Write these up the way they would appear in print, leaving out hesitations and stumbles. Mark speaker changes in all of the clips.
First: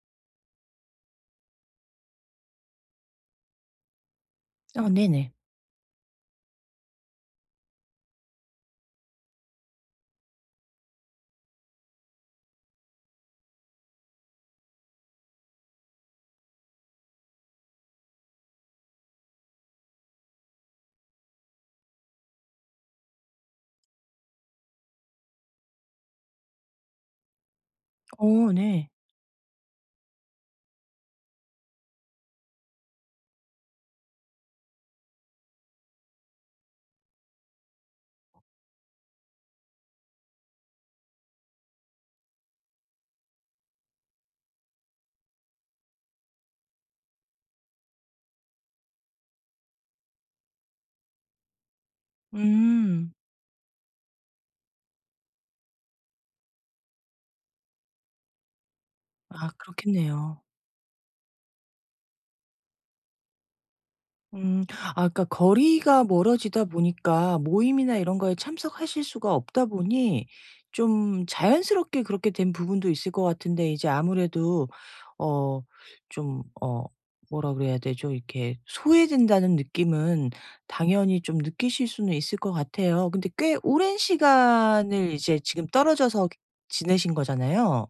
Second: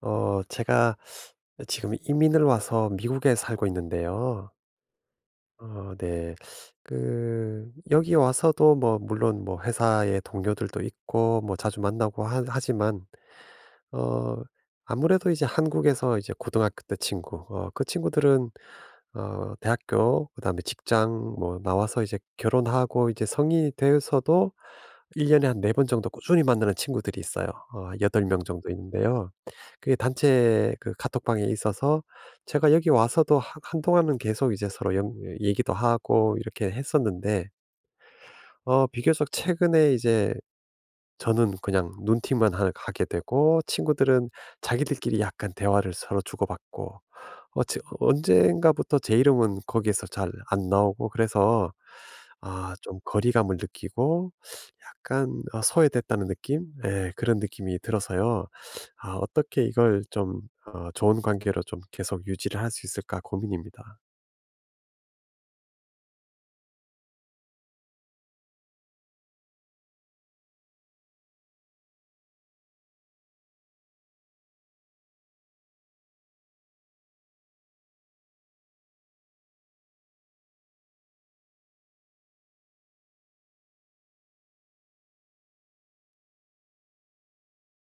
Speaker 1: 제가 지금 이민을 와서 미국에 살고 있는데요.
Speaker 2: 아 네네.
Speaker 1: 아 네. 그 여기 와서도 뭐 물론 뭐 회사의 동료들도 있고 뭐 자주 만나고 하 하지만 어 아무래도 이제 한국에서 이제 고등학교 때 친구, 그 친구들은 대학교, 그다음에 직장 뭐 나와서 이제 결혼하고 이제 성인이 어서도 1년 년에 한 4번 번 정도 꾸준히 만나는 친구들이 있어요. 8명 명
Speaker 2: 어
Speaker 1: 정도
Speaker 2: 네.
Speaker 1: 있는데요. 그게 단체 그 카톡방에 있어서 제가 여기 와서도 하 한동안은 계속 이제 서로 영 얘기도 하고 이렇게 했었는데, 비교적 최근에 이제 저는 그냥 눈팅만 하 하게 되고, 친구들은 자기들끼리 약간 대화를 서로 주고받고, 어 지 언젠가부터 제 이름은 거기에서 잘 안 나오고, 그래서 아 좀
Speaker 2: 음.
Speaker 1: 거리감을 느끼고, 약간 아 소외됐다는 느낌? 예, 그런 느낌이 들어서요. '아,
Speaker 2: 아
Speaker 1: 어떻게 이걸 좀
Speaker 2: 그렇겠네요.
Speaker 1: 좋은 관계로 좀 계속 유지를 할 수 있을까?' 고민입니다.
Speaker 2: 음. 아 그러니까 거리가 멀어지다 보니까 모임이나 이런 거에 참석하실 수가 없다 보니 좀 자연스럽게 그렇게 된 부분도 있을 것 같은데 이제 아무래도 어 좀 어 뭐라 그래야 되죠? 이렇게 소외된다는 느낌은 당연히 좀 느끼실 수는 있을 것 같아요. 근데 꽤 오랜 시간을 이제 지금 떨어져서 지내신 거잖아요.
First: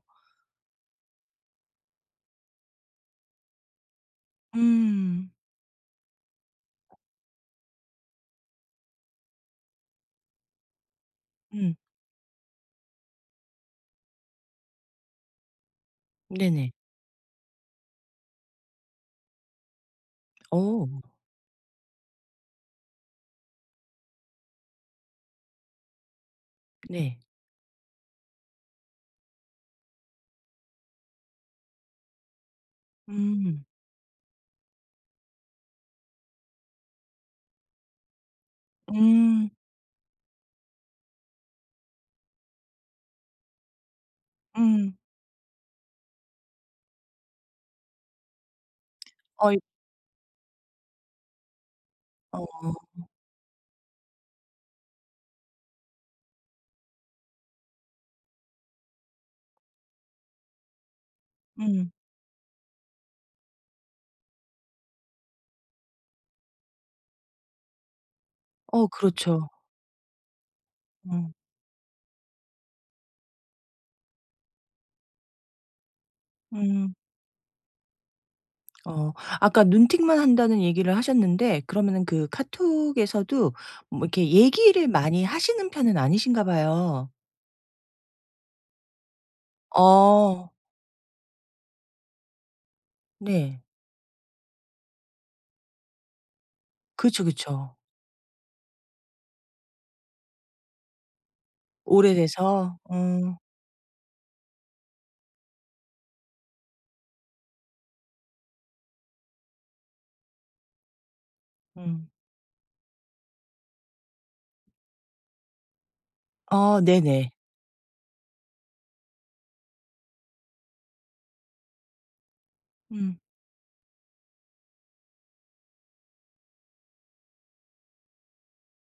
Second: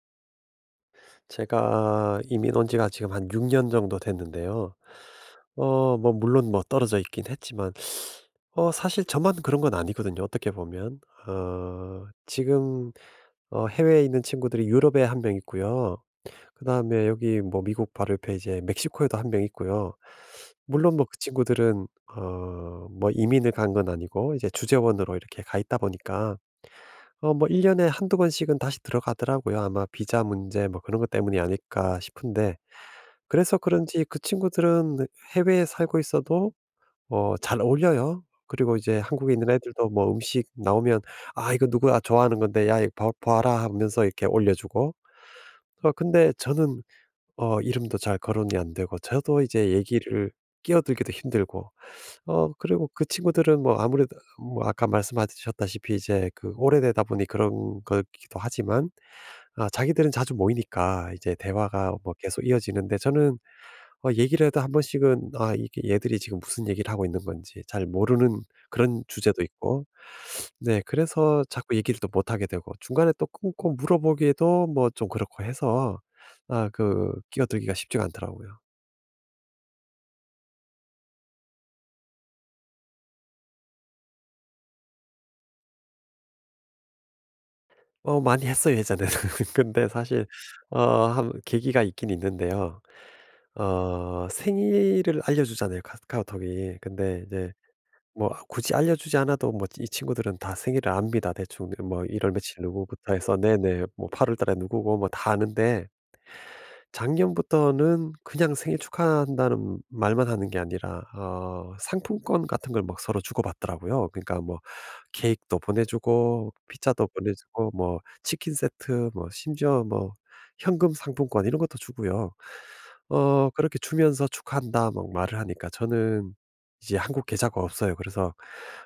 Speaker 1: 제가 이민 온 지가 지금 한 6년 정도 됐는데요.
Speaker 2: 음.
Speaker 1: 뭐, 물론 뭐 떨어져 있긴 했지만, 사실 저만 그런 건 아니거든요, 어떻게 보면.
Speaker 2: 음.
Speaker 1: 어, 지금, 해외에 있는 친구들이 유럽에 한 명 있고요. 그
Speaker 2: 네네.
Speaker 1: 다음에 여기 뭐 미국 바로 옆에 이제 멕시코에도 한 명 있고요. 물론
Speaker 2: 어
Speaker 1: 뭐 그 친구들은 뭐 이민을 간 건 아니고, 이제 주재원으로 이렇게 가 있다 보니까
Speaker 2: 네.
Speaker 1: 뭐 1년 년에 한두 번씩은 다시 들어가더라고요. 아마 비자 문제 뭐 그런 것 때문이 아닐까 싶은데, 그래서
Speaker 2: 음.
Speaker 1: 그런지 그 친구들은 해외에 살고 있어도 잘 어울려요. 그리고 이제 한국에 있는
Speaker 2: 음.
Speaker 1: 애들도 뭐 음식 나오면 "아, 이거 누구야 좋아하는 건데, 야 이거 봐 봐라." 하면서 이렇게 올려주고.
Speaker 2: 음.
Speaker 1: 근데 저는 이름도 잘 거론이 안 되고, 저도
Speaker 2: 어이
Speaker 1: 이제 얘기를 끼어들기도 힘들고,
Speaker 2: 어.
Speaker 1: 그리고 그 친구들은 뭐 아무래도 뭐 아까 말씀하셨다시피 이제 그 오래되다 보니 그런 거기도 하지만, 아 자기들은 자주 모이니까 이제
Speaker 2: 음.
Speaker 1: 대화가 뭐 계속 이어지는데, 저는 얘기를 해도 한 번씩은 아 이게 얘들이 지금 무슨 얘기를 하고 있는 건지 잘 모르는
Speaker 2: 어
Speaker 1: 그런 주제도
Speaker 2: 그렇죠.
Speaker 1: 있고, 네,
Speaker 2: 음.
Speaker 1: 그래서 자꾸 얘기를 또 못 하게 되고, 중간에 또 끊고 물어보기에도 뭐 좀 그렇고 해서 아
Speaker 2: 음.
Speaker 1: 그 끼어들기가 쉽지가 않더라고요.
Speaker 2: 어. 아까 눈팅만 한다는 얘기를 하셨는데 그러면은 그 카톡에서도 뭐 이렇게 얘기를 많이 하시는 편은 아니신가 봐요.
Speaker 1: 많이 했어요, 예전에는. 근데 사실
Speaker 2: 어.
Speaker 1: 한 계기가 있긴 있는데요.
Speaker 2: 네.
Speaker 1: 생일을 알려주잖아요, 카 카카오톡이. 근데
Speaker 2: 그쵸,
Speaker 1: 이제
Speaker 2: 그쵸.
Speaker 1: 뭐 굳이 알려주지 않아도 뭐 이 친구들은 다 생일을 압니다. 대충 뭐 1월 며칠
Speaker 2: 오래돼서.
Speaker 1: 누구부터 해서,
Speaker 2: 어.
Speaker 1: 네네, 뭐 8월 월 달에 누구고 뭐 다 아는데, 작년부터는 그냥 생일 축하한다는 말만 하는 게 아니라
Speaker 2: 음.
Speaker 1: 상품권 같은 걸 막 서로 주고받더라고요. 그러니까 뭐 케이크도 보내주고,
Speaker 2: 어
Speaker 1: 피자도
Speaker 2: 네네.
Speaker 1: 보내주고, 뭐 치킨 세트, 뭐 심지어 뭐 현금 상품권 이런 것도 주고요.
Speaker 2: 음.
Speaker 1: 그렇게 주면서 "축하한다." 막 말을 하니까, 저는 이제 한국 계좌가 없어요. 그래서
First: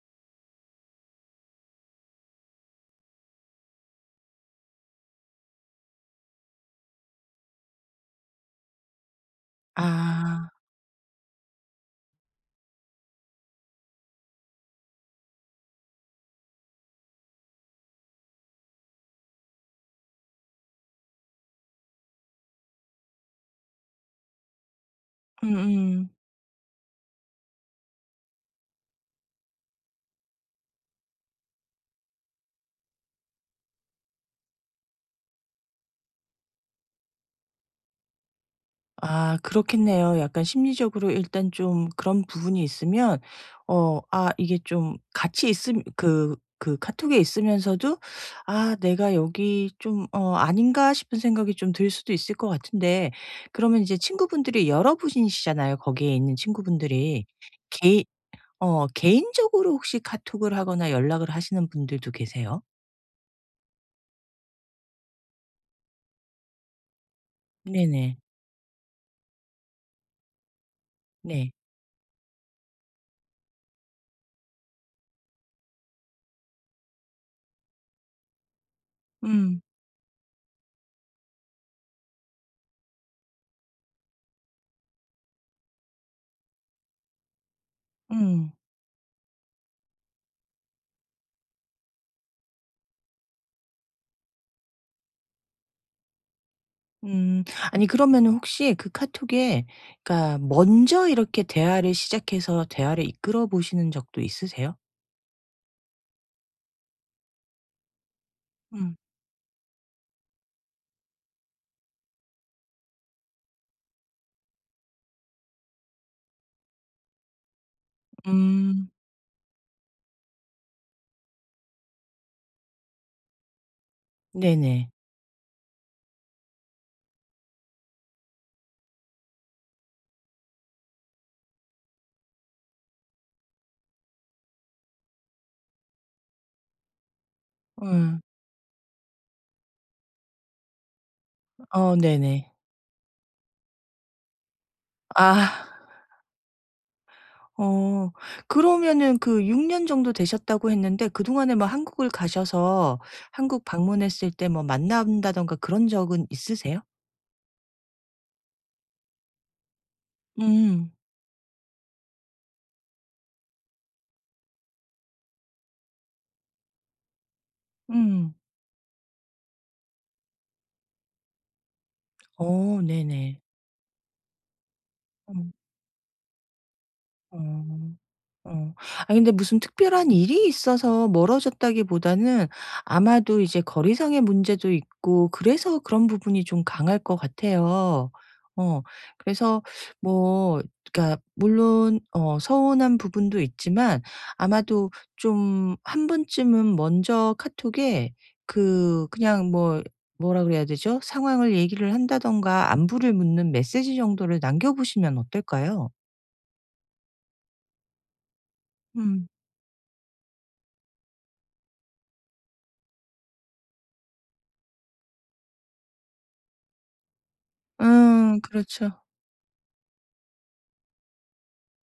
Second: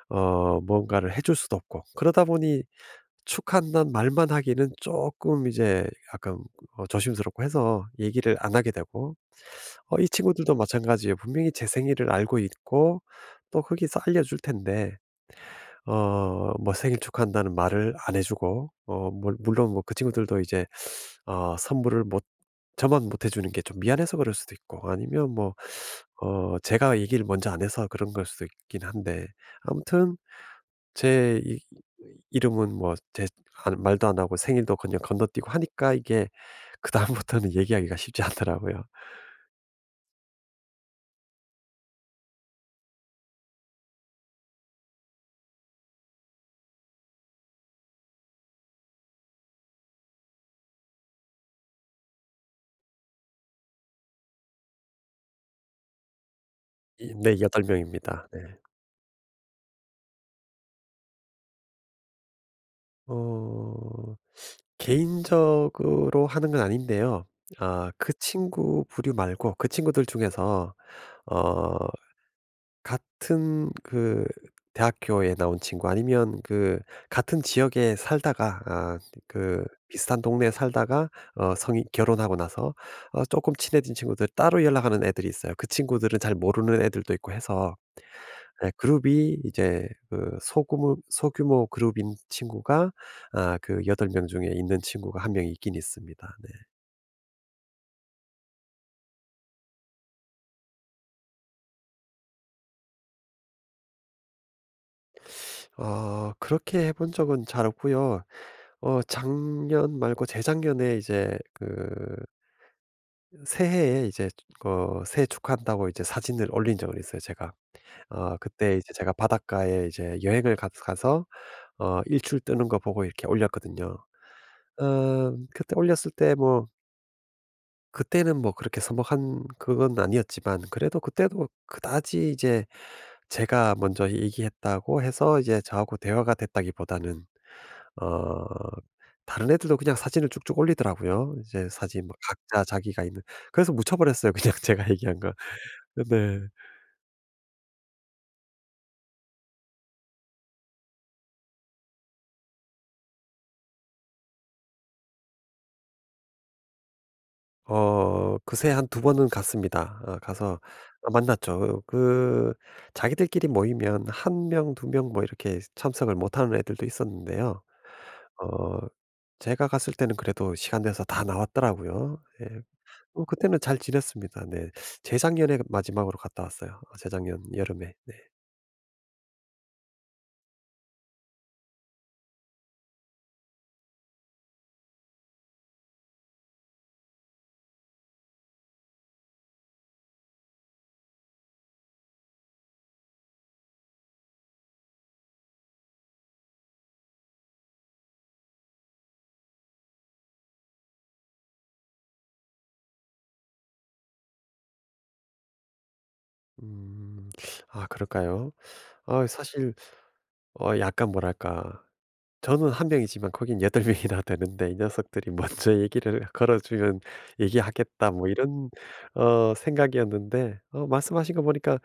Speaker 1: 뭔가를 해줄 수도 없고, 그러다 보니 축한다는 말만 하기는 조금 이제 약간 조심스럽고 해서 얘기를 안 하게 되고. 이
Speaker 2: 아.
Speaker 1: 친구들도 마찬가지예요. 분명히 제 생일을 알고 있고 또 거기서 알려줄 텐데 뭐 생일 축하한다는 말을 안 해 주고, 어 물 물론 뭐 그 친구들도 이제 선물을 못, 저만 못 해 주는 게 좀 미안해서 그럴 수도 있고, 아니면 뭐
Speaker 2: 음음.
Speaker 1: 제가 얘기를 먼저 안 해서 그런 걸 수도 있긴 한데, 아무튼 제 이 이름은 뭐 제 말도 안 하고 생일도 그냥 건너뛰고 하니까, 이게 그다음부터는 얘기하기가 쉽지 않더라고요.
Speaker 2: 아 그렇겠네요. 약간 심리적으로 일단 좀 그런 부분이 있으면 아 이게 좀 같이 있음 그 그 카톡에 있으면서도 '아 내가 여기 좀 어 아닌가?' 싶은 생각이 좀 들 수도 있을 것 같은데 그러면 이제 친구분들이 여러분이시잖아요, 거기에 있는
Speaker 1: 이
Speaker 2: 친구분들이.
Speaker 1: 네, 8명
Speaker 2: 개인
Speaker 1: 명입니다. 네.
Speaker 2: 개인적으로 혹시 카톡을 하거나 연락을 하시는 분들도 계세요?
Speaker 1: 어 개인적으로 하는 건 아닌데요. 아 그
Speaker 2: 네네.
Speaker 1: 친구 부류 말고 그 친구들 중에서
Speaker 2: 네.
Speaker 1: 어 같은 그 대학교에 나온 친구, 아니면 그 같은 지역에 살다가 아
Speaker 2: 음.
Speaker 1: 그 비슷한 동네에 살다가 성인 결혼하고 나서 어금 친해진 친구들 따로 연락하는 애들이 있어요. 그 친구들은 잘 모르는 애들도 있고 해서,
Speaker 2: 음.
Speaker 1: 네, 그룹이 이제 그 소규모 그룹인 친구가 아그덟명 중에 있는 친구가 한 명 있긴 있습니다. 네.
Speaker 2: 음. 아니 그러면은 혹시 그 카톡에 그러니까 먼저 이렇게 대화를 시작해서 대화를 이끌어 보시는 적도 있으세요?
Speaker 1: 그렇게 해본 적은 잘 없고요.
Speaker 2: 음.
Speaker 1: 작년 말고 재작년에 이제 그 새해에 이제 새해 축하한다고 이제 사진을 올린 적은 있어요, 제가. 그때
Speaker 2: 음.
Speaker 1: 이제 제가 바닷가에 이제 여행을 가서 일출 뜨는 거 보고 이렇게 올렸거든요.
Speaker 2: 네네.
Speaker 1: 그때 올렸을 때 뭐, 그때는 뭐 그렇게 서먹한 그건 아니었지만, 그래도 그때도 그다지 이제 제가 먼저 얘기했다고 해서 이제 저하고 대화가 됐다기보다는
Speaker 2: 음.
Speaker 1: 어 다른 애들도 그냥 사진을 쭉쭉 올리더라고요. 이제
Speaker 2: 어
Speaker 1: 사진 뭐
Speaker 2: 네네.
Speaker 1: 각자 자기가 있는. 그래서 묻혀 버렸어요, 그냥. 제가 얘기한 거.
Speaker 2: 아.
Speaker 1: 네.
Speaker 2: 어. 그러면은 그 6년 정도 되셨다고 했는데 그동안에 뭐 한국을 가셔서 한국 방문했을 때 뭐 만난다든가 그런 적은 있으세요?
Speaker 1: 그새 한 두 번은 갔습니다. 아, 가서
Speaker 2: 음.
Speaker 1: 아, 만났죠. 그 자기들끼리 모이면 한 명, 두 명 뭐 이렇게 참석을 못하는 애들도 있었는데요.
Speaker 2: 음.
Speaker 1: 어 제가 갔을 때는 그래도 시간 내서 다 나왔더라고요. 예.
Speaker 2: 어
Speaker 1: 뭐
Speaker 2: 네네.
Speaker 1: 그때는 잘 지냈습니다. 네.
Speaker 2: 음.
Speaker 1: 재작년에 마지막으로 갔다 왔어요. 재작년
Speaker 2: 어.
Speaker 1: 여름에. 네.
Speaker 2: 어. 아 근데 무슨 특별한 일이 있어서 멀어졌다기보다는 아마도 이제 거리상의 문제도 있고 그래서 그런 부분이 좀 강할 것 같아요. 어. 그래서 뭐 그러니까 물론 서운한 부분도 있지만 아마도 좀 한 번쯤은 먼저 카톡에 그 그냥 뭐 뭐라 그래야 되죠? 상황을 얘기를 한다든가 안부를 묻는 메시지 정도를 남겨 보시면 어떨까요?
Speaker 1: 음. 아 그럴까요?
Speaker 2: 음.
Speaker 1: 아 사실 약간 뭐랄까, 저는 한 명이지만 거긴 8 명이나 되는데 이 녀석들이 먼저 얘기를 걸어 주면 '얘기하겠다.' 뭐 이런
Speaker 2: 그렇죠.
Speaker 1: 생각이었는데, 말씀하신 거 보니까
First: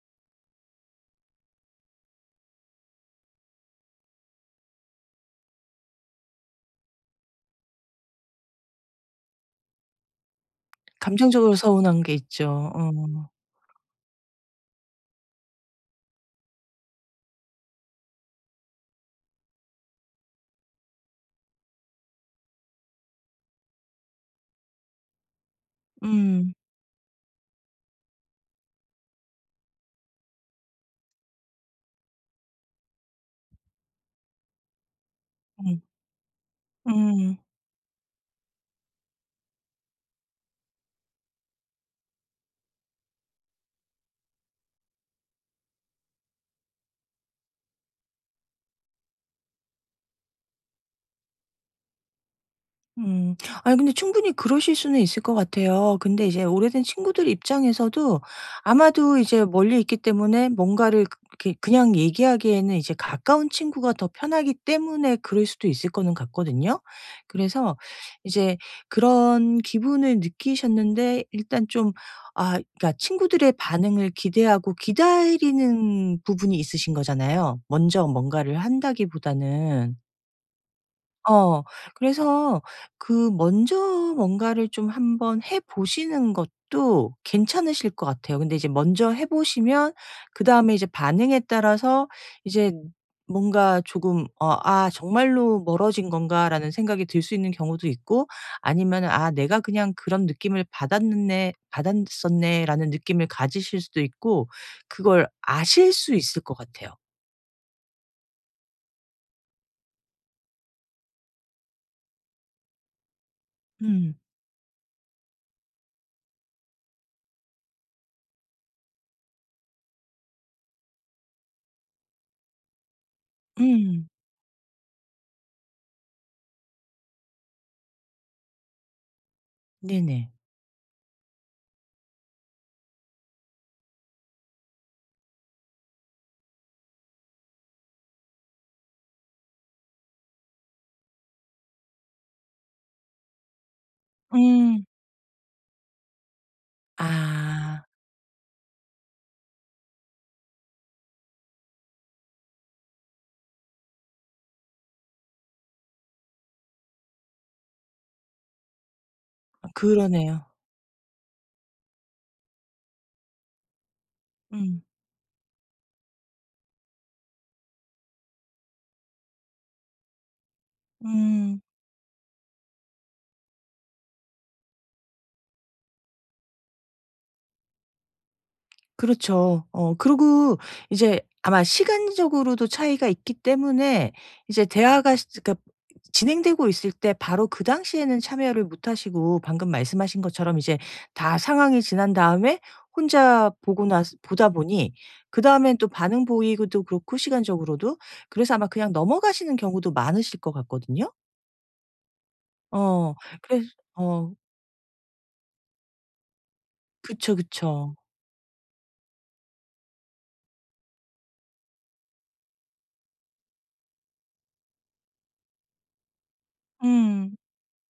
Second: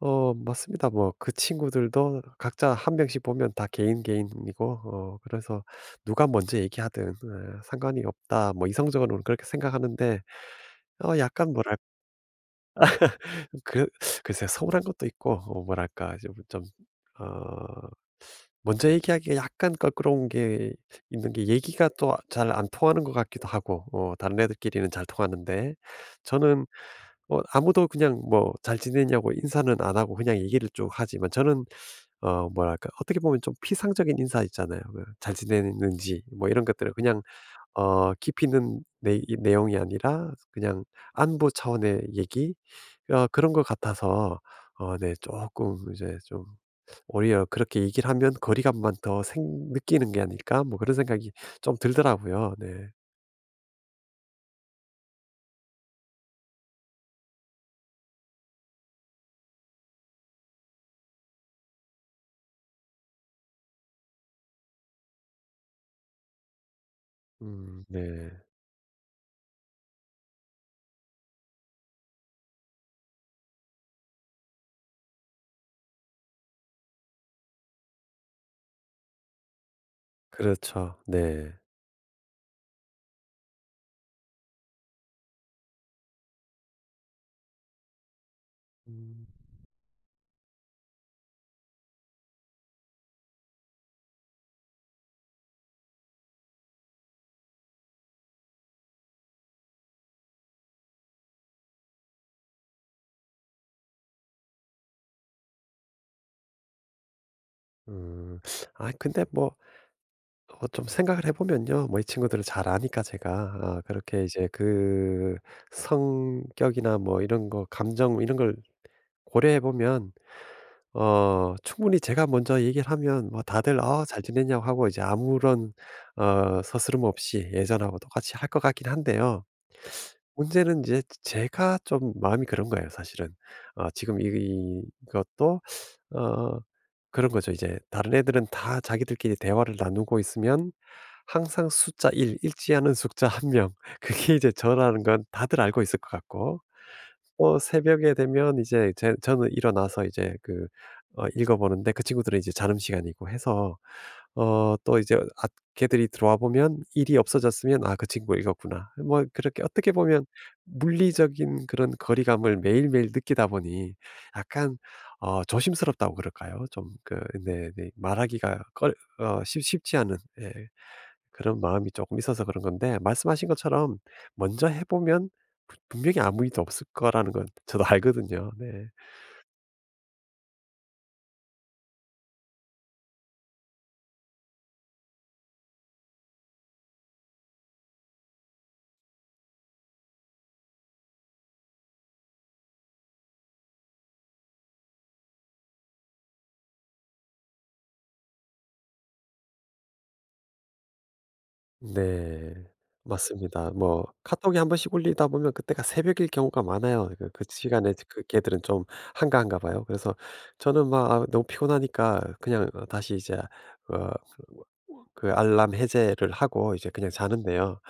Speaker 1: 맞습니다. 뭐 그 친구들도 각자 한 명씩 보면 다 개인, 개인이고, 그래서 '누가 먼저 얘기하든 에, 상관이 없다.' 뭐 이성적으로는 그렇게 생각하는데 약간
Speaker 2: 감정적으로
Speaker 1: 뭐랄까,
Speaker 2: 서운한 게 있죠. 어.
Speaker 1: 그 글쎄요. 서운한 것도 있고, 뭐랄까 좀 어 먼저 얘기하기가 약간 껄끄러운 게 있는 게, 얘기가 또 잘 안 통하는 것 같기도 하고. 다른 애들끼리는 잘 통하는데
Speaker 2: 음.
Speaker 1: 저는, 아무도 그냥 뭐 "잘 지내냐."고 인사는 안 하고 그냥 얘기를 쭉 하지만, 저는 뭐랄까 어떻게 보면 좀 피상적인 인사 있잖아요. 그잘
Speaker 2: 음.
Speaker 1: 지내는지 뭐 이런 것들을 그냥
Speaker 2: 음.
Speaker 1: 깊이 있는 내 이 내용이 아니라 그냥 안부 차원의 얘기, 그런 것 같아서 어네 조금 이제 좀 오히려 그렇게 얘기를 하면 거리감만 더 생 느끼는 게 아닐까 뭐 그런 생각이 좀 들더라고요. 네.
Speaker 2: 음. 아니 근데 충분히 그러실 수는 있을 것 같아요. 근데 이제 오래된 친구들 입장에서도 아마도 이제 멀리 있기 때문에 뭔가를 그 이렇게 그냥 얘기하기에는 이제 가까운 친구가 더 편하기 때문에 그럴 수도 있을 거는 같거든요. 그래서
Speaker 1: 네.
Speaker 2: 이제 그런 기분을 느끼셨는데 일단 좀 아 그러니까 친구들의 반응을 기대하고 기다리는 부분이 있으신 거잖아요. 먼저 뭔가를 한다기보다는.
Speaker 1: 그렇죠. 네.
Speaker 2: 어. 그래서 그 먼저 뭔가를 좀 한번 해 보시는 것도 괜찮으실 것 같아요. 근데 이제 먼저
Speaker 1: 음.
Speaker 2: 해 보시면 그다음에 이제 반응에 따라서 이제 뭔가 조금 '아 정말로 멀어진 건가.'라는 생각이 들 수 있는 경우도 있고 아니면 '아 내가 그냥 그런 느낌을 받았네 받았었네.'라는 느낌을 가지실 수도 있고 그걸 아실 수 있을 것 같아요.
Speaker 1: 음. 아 근데 뭐 좀 생각을 해 보면요. 뭐 이 친구들을 잘 아니까 제가 아
Speaker 2: 음.
Speaker 1: 그렇게 이제 그 성격이나 뭐 이런 거 감정 이런 걸 고려해 보면 충분히 제가 먼저 얘기를 하면 뭐 다들
Speaker 2: 음.
Speaker 1: "잘 지냈냐?"고 하고 이제 아무런 서스름 없이 예전하고 똑같이 할 것 같긴 한데요.
Speaker 2: 네네.
Speaker 1: 문제는 이제 제가 좀 마음이 그런 거예요, 사실은. 지금 이 이것도 어 그런 거죠. 이제 다른 애들은 다 자기들끼리 대화를 나누고 있으면 항상 숫자 1읽지 않은 숫자 1명 그게 이제
Speaker 2: 음.
Speaker 1: 저라는 건 다들 알고 있을 것 같고.
Speaker 2: 아.
Speaker 1: 새벽에 되면 이제 제 저는 일어나서 이제 그 읽어 보는데 그 친구들은 이제 자는 시간이고 해서 또 이제 아 걔들이 들어와 보면 일이 없어졌으면 '아 그 친구 읽었구나.' 뭐 그렇게, 어떻게 보면
Speaker 2: 그러네요.
Speaker 1: 물리적인 그런 거리감을 매일매일 느끼다 보니 약간
Speaker 2: 음.
Speaker 1: 조심스럽다고 그럴까요? 좀 그, 네 네, 말하기가 꺼 어 쉽 쉽지 않은. 예. 그런
Speaker 2: 음.
Speaker 1: 마음이 조금 있어서 그런 건데, 말씀하신 것처럼 먼저 해 보면 부 분명히 아무 일도 없을 거라는 건 저도 알거든요. 네.
Speaker 2: 그렇죠. 그리고 이제 아마 시간적으로도 차이가 있기 때문에 이제 대화가 시 그러니까 진행되고 있을 때 바로 그 당시에는 참여를 못 하시고 방금 말씀하신 것처럼 이제 다 상황이 지난 다음에 혼자 보고 나서 보다 보니 그다음엔 또 반응 보이고도 그렇고 시간적으로도 그래서 아마 그냥 넘어가시는 경우도 많으실 것 같거든요.
Speaker 1: 네.
Speaker 2: 어. 그래서
Speaker 1: 맞습니다. 뭐
Speaker 2: 어
Speaker 1: 카톡이 한 번씩 울리다 보면 그때가 새벽일 경우가 많아요. 그
Speaker 2: 그쵸,
Speaker 1: 그 시간에
Speaker 2: 그쵸.
Speaker 1: 그 개들은 좀 한가한가 봐요. 그래서 저는 막 아 너무 피곤하니까 그냥 다시 이제 어 그 알람 해제를 하고 이제 그냥
Speaker 2: 음.
Speaker 1: 자는데요.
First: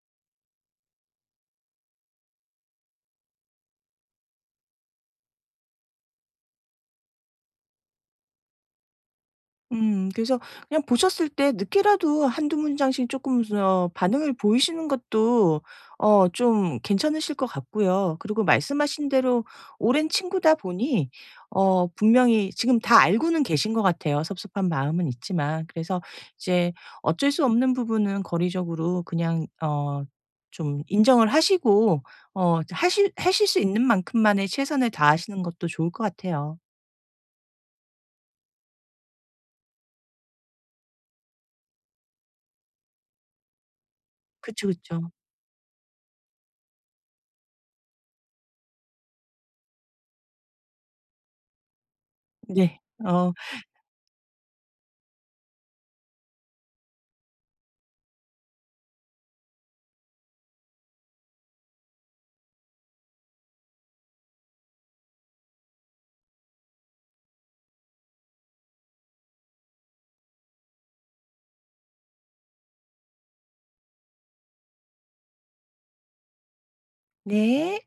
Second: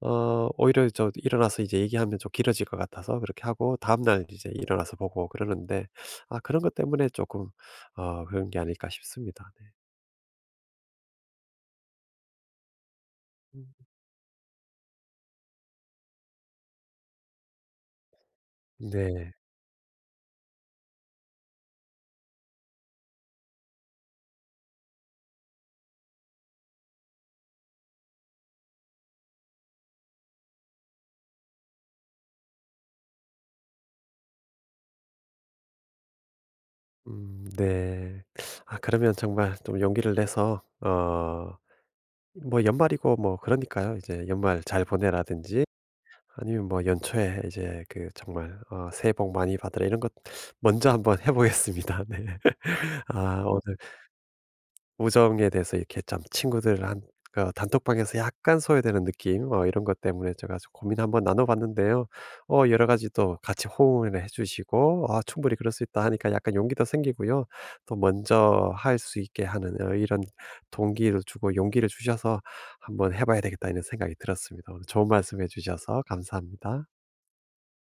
Speaker 1: 오히려 저 일어나서 이제 얘기하면 좀 길어질 것 같아서 그렇게 하고 다음날 이제 일어나서 보고 그러는데 아 그런 것 때문에 조금 그런 게 아닐까 싶습니다. 네.
Speaker 2: 그래서 그냥 보셨을 때 늦게라도 한두 문장씩 조금
Speaker 1: 음
Speaker 2: 반응을 보이시는 것도 좀 괜찮으실 것 같고요. 그리고 말씀하신
Speaker 1: 네.
Speaker 2: 대로 오랜 친구다 보니 분명히 지금 다 알고는 계신 것 같아요, 섭섭한 마음은 있지만. 그래서 이제 어쩔 수 없는 부분은 거리적으로 그냥 좀 인정을 하시고 하실 수 있는 만큼만의 최선을 다하시는 것도 좋을 것 같아요.
Speaker 1: 네. 아 그러면 정말 좀 용기를 내서 뭐 연말이고 뭐 그러니까요. 이제 '연말
Speaker 2: 그쵸,
Speaker 1: 잘
Speaker 2: 그쵸.
Speaker 1: 보내라.'든지 아니면 뭐 '연초에 이제 그 정말 새해 복 많이 받으라.' 이런 것 먼저 한번 해 보겠습니다. 네.
Speaker 2: 네. 어
Speaker 1: 아 오늘 우정에 대해서 이렇게 참, 친구들 한 단톡방에서 약간 소외되는 느낌, 이런 것 때문에 제가 좀 고민 한번 나눠 봤는데요. 여러 가지 또 같이 호응을 해 주시고 "아 충분히 그럴 수 있다." 하니까 약간 용기도 생기고요. 또 먼저 할 수 있게 하는 이런 동기를 주고 용기를 주셔서 '한번 해 봐야 되겠다.' 이런 생각이 들었습니다. 오늘 좋은 말씀해 주셔서 감사합니다.
Speaker 2: 네.